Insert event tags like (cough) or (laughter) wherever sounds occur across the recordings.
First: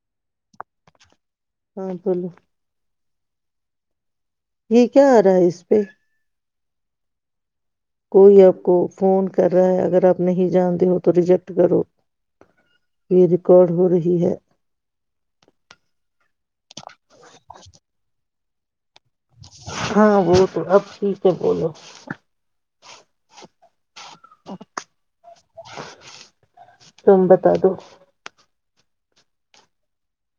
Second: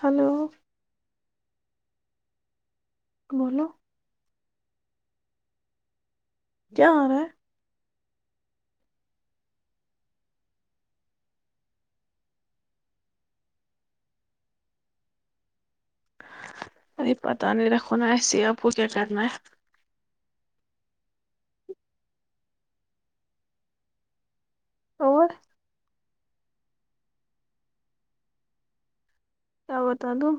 Hello ہاں بولو بولو (unintelligible) یہ کیا آ رہا ہے اس پہ تار ہے (unintelligible) کوئی آپ کو فون کر رہا ہے اگر آپ نہیں جانتے ہو تو ریجیکٹ کرو یہ ریکارڈ ہو رہی ہے ارے پتہ نہیں رکھونا ایسی آب (unintelligible) کیا کر میں ہاں وہ تو اب ٹھیک ہے بولو اور تبت تو (unintelligible) کیا بتا دو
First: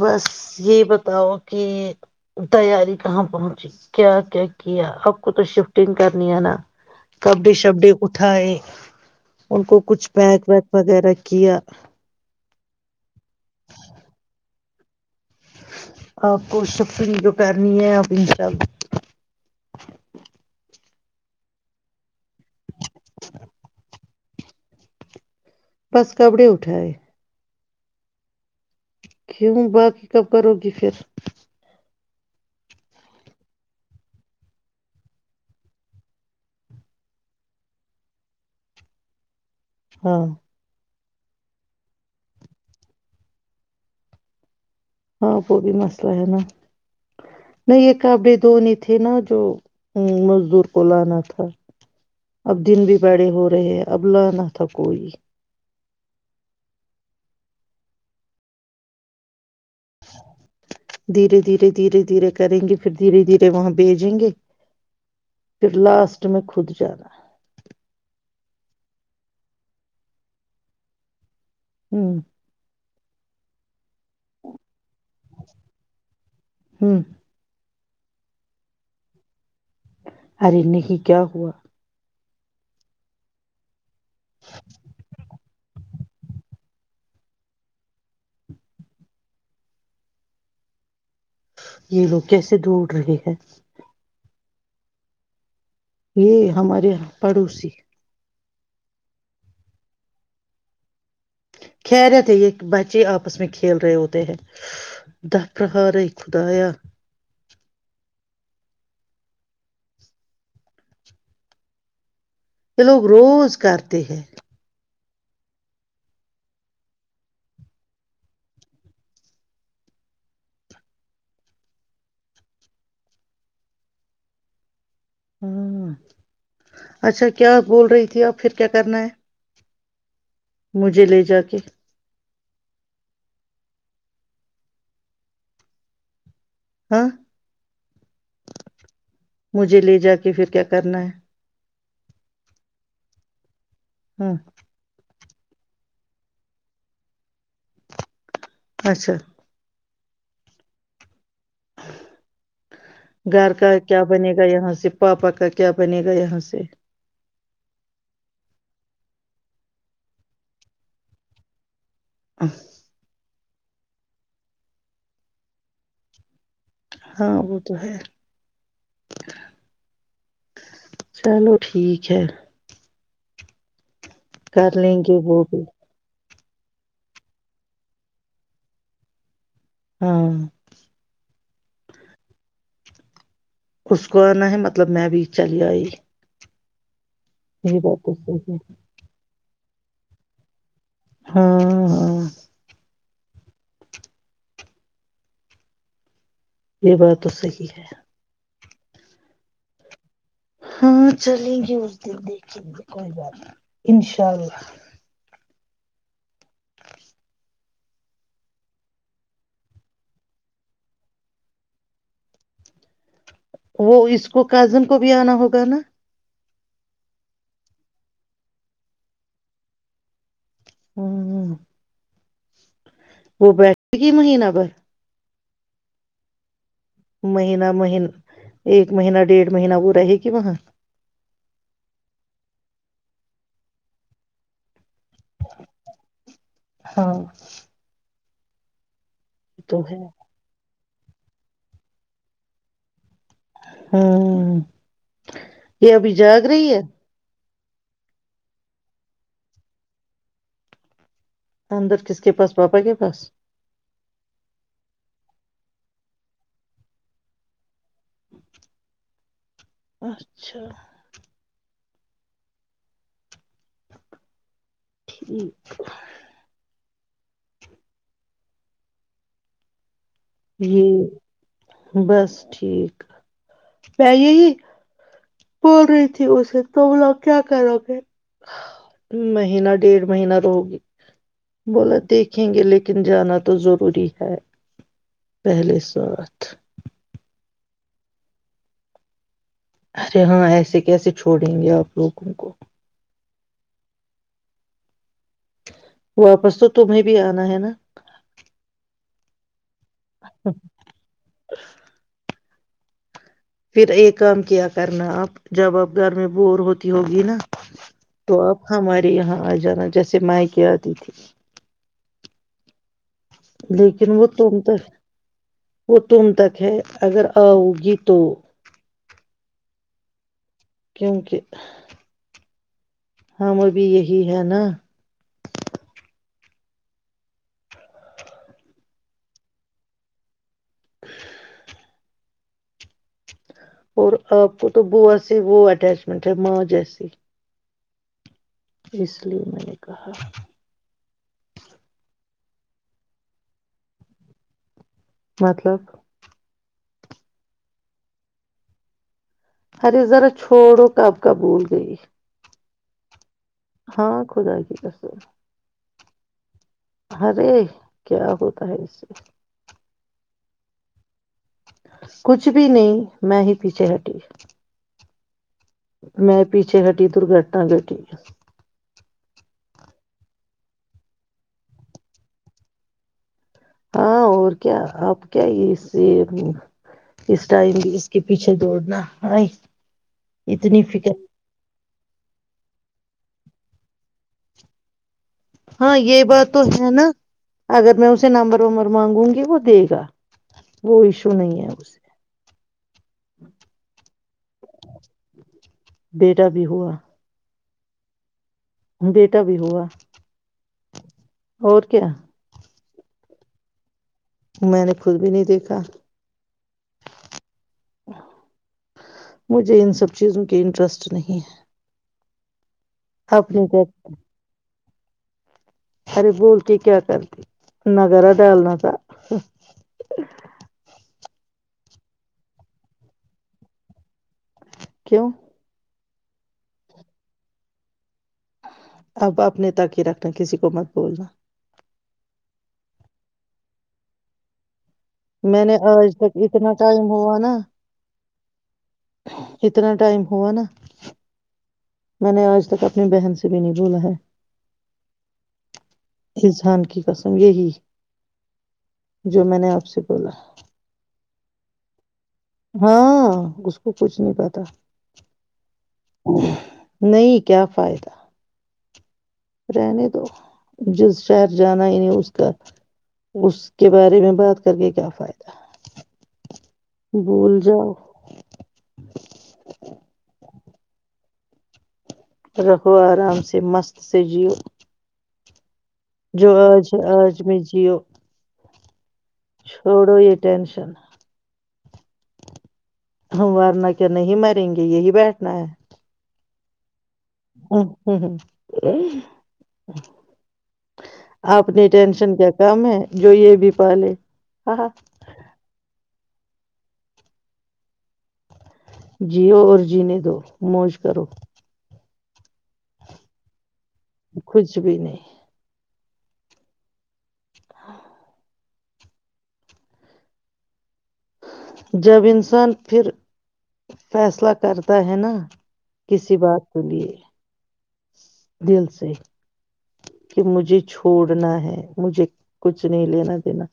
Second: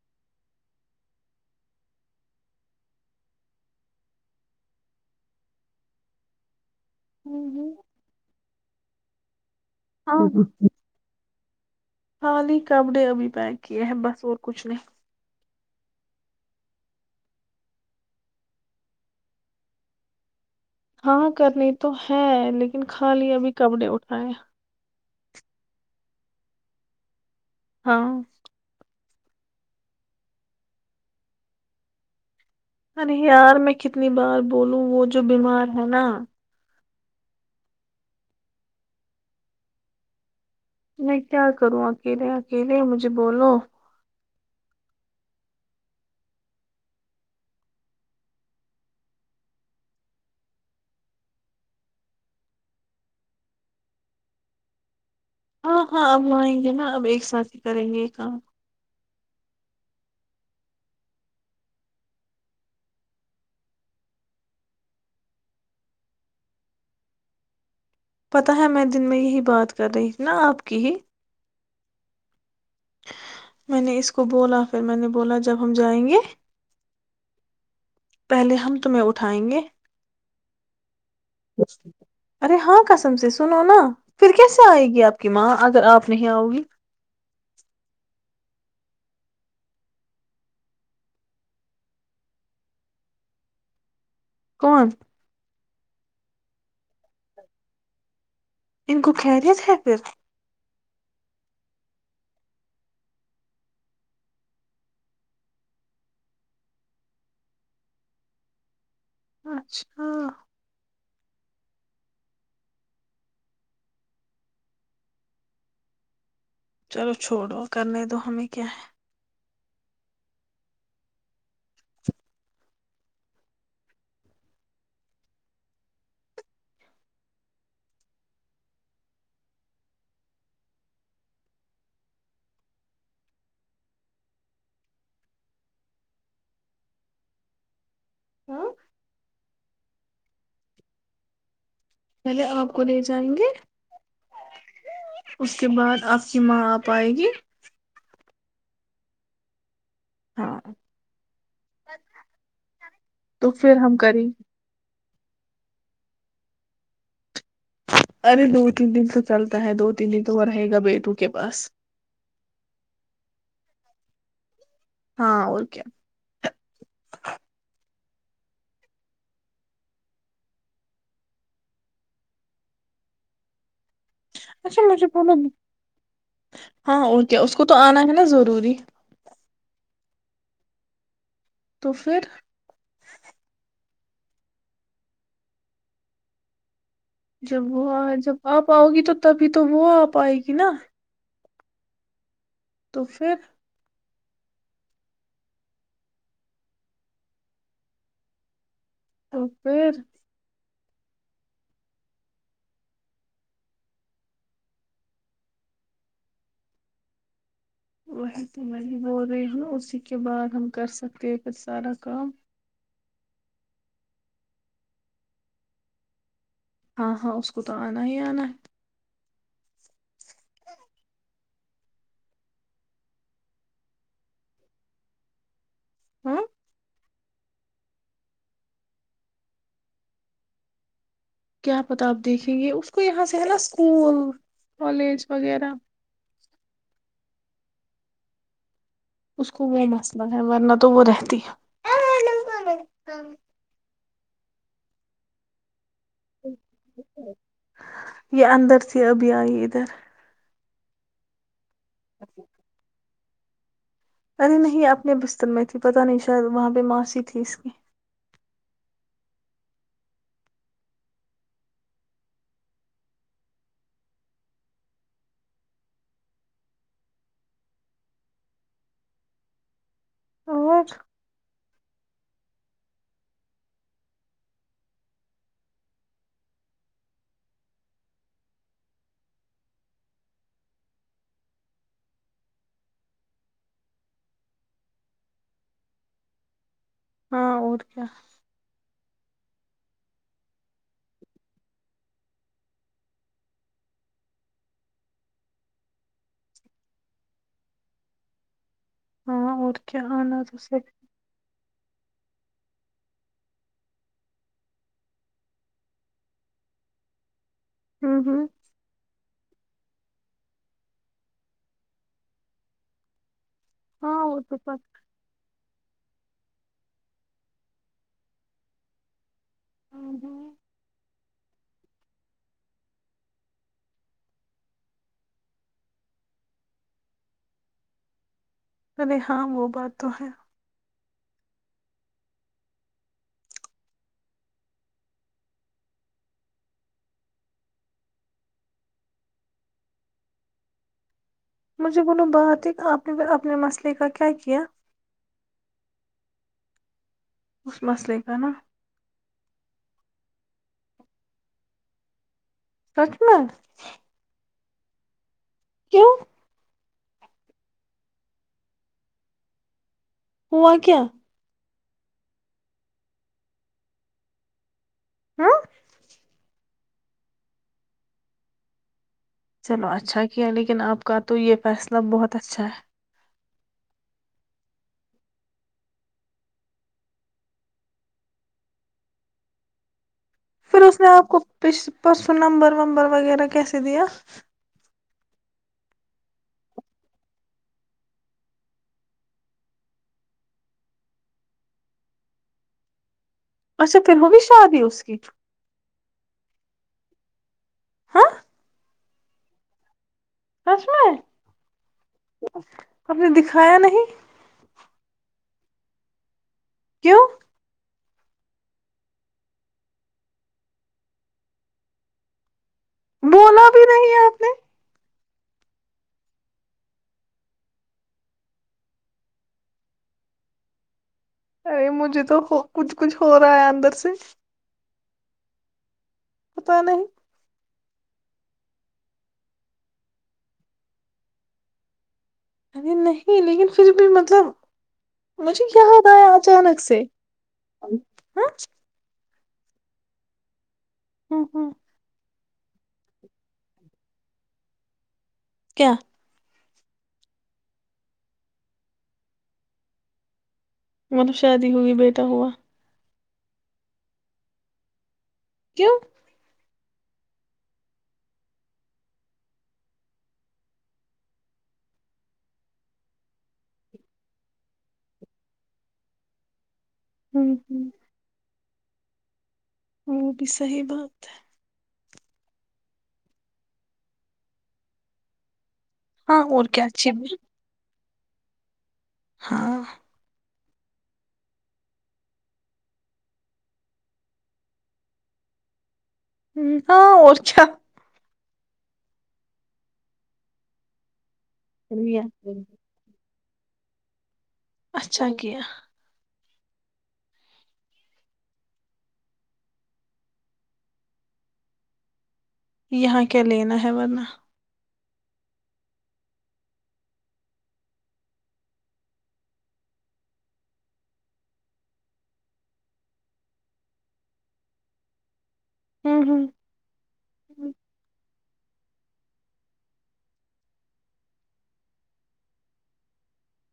بس یہ بتاؤ کہ تیاری کہاں پہنچی کیا کیا کیا آپ کو تو شفٹنگ کرنی ہے نا کپڈے شپڈے اٹھائےائے ان کو کچھ ہاں پیک ویک وغیرہ کیایا (unintelligible) خالی کپڑے ابھی پیک کیے ہیں بس اور کچھ نہیں آپ کو سفرنگ جو کرنی ہے آپ ان شاءلہ ہاں کرنی تو ہے لیکن خالی ابھی کبڑے اٹھاائے بس کپڑے اٹھاائے ہاں کیوں باقی کب کرو گی پھر ارے یار میں کتنی بار بولوں وہ جو بیمار ہے نا ہاں میں تیار کروں اکیلے اکیلے مجھے بولو ہاں وہ بھی مسئلہ ہے نا نہیں یہ کبڑے دنی تھے نا جو مزدور کو لانا تھا اب دن بھی بڑے ہو رہے ہیں اب لانا تھا کوئی ہاں ہاں اب وہئیں گے نا اب ایک ساتھ ہی کریں گے کام دھیرے دھیرے دھیرے دھیرے کریں گے پھر دھیرے دھیرے وہاں بھیجیں گے پھر لاسٹ میں خود جانا پتاہ ہے میں دن میں یہی بات کر رہی نا آپ کی ہی ہوں میں نے اس کو بولا پھر میں نے بولا جب ہم جائیں گے ہوں پہلے ہم تمہیں اٹھائیں گے اری نہیں ہی کیا ہوا ارے ہاں کسم سے سنو نا پھر کیسے آئے گی آپ کی ماں اگر آپ نہیں آؤ گی یہ لوگ کیسے دوڑ رہے ہیں؟ کون یہ ہمارے یہاں پڑوسی ان کو خریت ہے پھر خیرتے یہ بچے آپس میں کھیل رہے ہوتے ہیں د فرہار خدایا اچھا یہ لوگ روز کرتے ہیں چلو چھوڑو کرنے دو ہمیں کیا ہے ہ اچھا کیا بول رہی تھی اب پھر کیا کرنا ہے مجھے لے جا کے ہاں ہوں مجھے لے جا کے پھر کیا کرنا ہے چلے آپ کو لے جائیں گے ہوں اس کے بعد آپ کی ماں آپ آئے گی اچھا ہاں تو گھر کا پھر ہم کیا کریں بنے گے گا یہاں سے پاپا کا کیا بنے گا یہاں سے ارے دو تین دن تو چلتا ہے دو تین دن تو وہ رہے گا بیٹو کے پاس ا ہاں اور کیا ہاں وہ تو ہے چلو ٹھیک ہے کر اچھا لیں مجھے گے بولو وہ بھی ہاں وہ کیا اس کو تو آنا ہے نا ضروری ہاں تو پھر اس کو آنا ہے مطلب میں بھی چلی آئی جب یہ وہ بات تو آ جب صحیح ہے آپ آؤ گی تو تب پھر تو وہ آپ آئے گی نا ہاں ہاں تو پھر یہ بات تو صحی ہے ا پھر ہاں چلیں گے اس دن دیکھیں گے کوئی بات نہیں انشاء اللہ وہی تو میںریب ہو رہی ہوں اسی کے بعد ہم کر سکتے ہیں پھر سارا کام وہ اس کو کازن کو بھی آنا ہوگا نا ہاں ہاں اس کو تو آنا ہی آنا ہے ہوں ہ وہ بیٹھے گ مہینہ پر ہوں مہینہ مہین ایک مہینہ ڈیڑھ مہینہ وہ رہے گی وہاں کیا پتا آپ دیکھیں گے اس کو یہاں سے ہے نا اسکول کالج وغیرہ ہاں اس کو وہ مسئلہ ہے ورنہ تو تو وہ رہتی ہے ہاں یہ ابھی جاگ رہی ہے یہ اندر تھی اب آئی ادھر اندر کس کے پاس پاپا کے پاس ارے نہیں اپنے بستر میں تھی پتہ نہیں شاید وہاں پہ ماشی تھی اس کی اچھا ٹھ ج اور بس ٹھیک پے ہی بول رہی تھی اسے تو بولا کیا کرو پ مہینہ ڈیڑھ مہینہ رہو گی بولا دیکھیں گے لیکن جانا تو ضروری ہے پہلے س بات ہاں اور کیا ارے ہاں ایسے کیسے چھوڑیں گے آپ لوگوں کو واپس تو تمہیں بھی آنا ہے نا ہاں اور کیا انااز اس پھر ایک کام کیا کرنا آپ جب آپ گھر میں بور ہوتی ہوگی نا ہوں تو ہوں اب ہمارے یہاں آ جانا جیسے سے مائکی آتی تھی لیکن وہ تن تو وہ تم تک ہے اگر آؤ گی تو ہ ہوں کیونکہ ہاں م بھی یہی ہے نا ارے ہاں وہ بات تو ہے اور آپ کو تو بو سے وہ اٹیچمنٹ ہے ماں جیسی اس لیے میں نے کہا مجھے بولو بات ہے کہ آپ نے اپنے مسئلے کا کیا کیا مطلب اس مسئلے کا نا ہر ذرا چھوڑو کب کا بھول گئی سکھ میں ہاں خدا کی رس کیوں ارے کیا ہوتا ہے اس سے ہوا کیا کچھ بھی نہیں میں ہی پیچھے ہٹی ہاں میں پیچھے پیچھے ہٹی درگھٹنا گھٹی ہے چلو اچھا کیا لیکن آپ کا تو یہ فیصلہ بہت اچھا ہے ہاں اور کیا آپ کیا اس یہ اس ٹائم بھی اس کے پیچھے دوڑنا ہے پھر اس نے آپ کو پ پرسوں نمبر ومبر وغیرہ کیسے دیا ہاں یہ بات تو ہے نا اگر میں اسے نمبر ومبر مانگوں گی وہ دے گا وہ ایشو نہیں ہے اسے اچھا پھر ہو بھی شاد ہی اس کی بیٹا بھی ہوا ہاں بیٹا بھی ہوا کش میں اور کیا آپ نے دکھایا نہیں میں نے خود بھی نہیں دیکھا کیوں مجھے ان سب چیزوں کے انٹرسٹ نہیں ہے اپنے بولا بھی تک نہیں آپ نے ارے بولتی کیا کرتی نہگارا ڈالنا تھا ارے مجھے تو ہو کچھ کچھ ہو رہا ہے اندر سے کیوں پتا نہیں اب اپنے تاکی رکھنا کسی کو مت بولنا ارے نہیں لیکن پھر بھی مطلب مجھے میں نے یاد آج آیا تک اتنا اچانک سے ٹائم ہوا نا ہ اتنا ٹائم ہوا نا ہ ہوں میں نے آج تک اپنی بہن سے بھی نہیں بھولا ہے کیا رجان کی قسم یہی جو میں نے آپ سے بولا مطلب شادی ہوئی بیٹے ہاں اس کو کچھ نہیں پتا کیوں نہیں کیا فائدہ رہنے تو جس شہر جانا انہیں اس کا اس کے بارے میں بات کر کے کیا فائدہ ہوں بھول ہوں جاؤ وہ بھی صحی بات ہے رہو آرام سے مست سے جیو ہاں جو اور کیا آج اچھی بھی، آج میں جیو ہاں سوڑو ایک ٹینشن ہم ورنا کیا نہیں مریں گے یہی بیٹھنا ہے ہوں ا ہ ہ ا آپنی ٹینشن کیا کام ہے جوئیے بھی پہالے اچھا گ جیو اور جینے دو موج کرو یہاں کیا لینا ہے ورنہ کچھ بھی نہیں ہاں جب انسان پھر فیصلہ کرتا ہے نا ہوں کسی ہوں بات کے لیے دل سے کہ مجھے چھوڑنا ہے مجھے کچھ نہیں لینا دینا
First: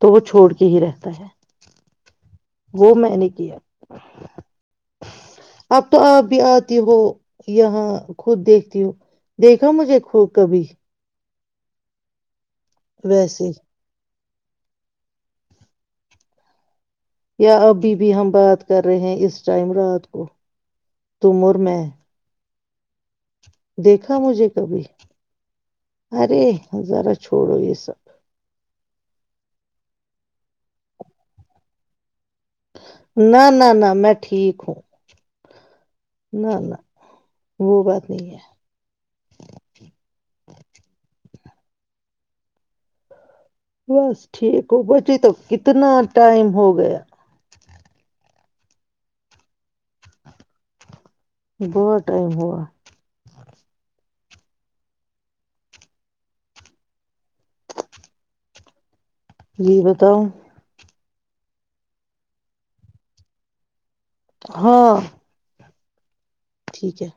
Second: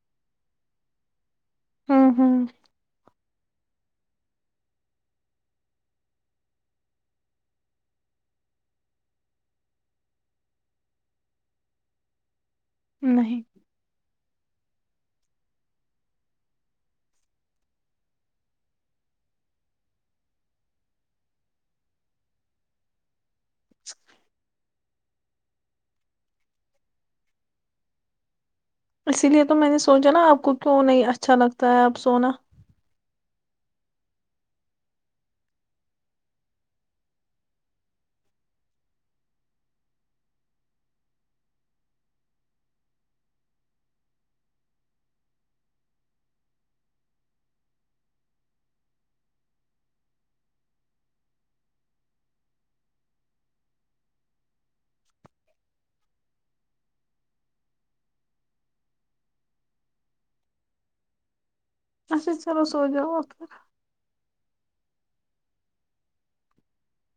تو وہ چھوڑ کے ہی رہتا ہے ہوں ہوں وہ میں نے اب تو آپ بھی آتی ہو یہاں خود دیکھتی ہو دیکھا مجھے خوب کبھی نہیں ویسے ہی کیا ابھی بھی ہم بات کر رہے ہیں اس ٹائم رات کو تم اور میں دیکھا مجھے کبھی ارے ہذارا چھوڑو یہ سب اسی لیے تو میں نے سوچا نا آپ کو کیوں نہیں اچھا لگتا ہے آپ سونا نہ نہ نہ میں ٹھیک ہوں نہ نہ وہ بات نہیں ہے بس ٹھیک ہو بچی تو کتنا ٹائم ہو گیا ب ٹائم ہوا جی بتاؤ اچھا چلو سوچ اتار ہاں ٹھیک ہے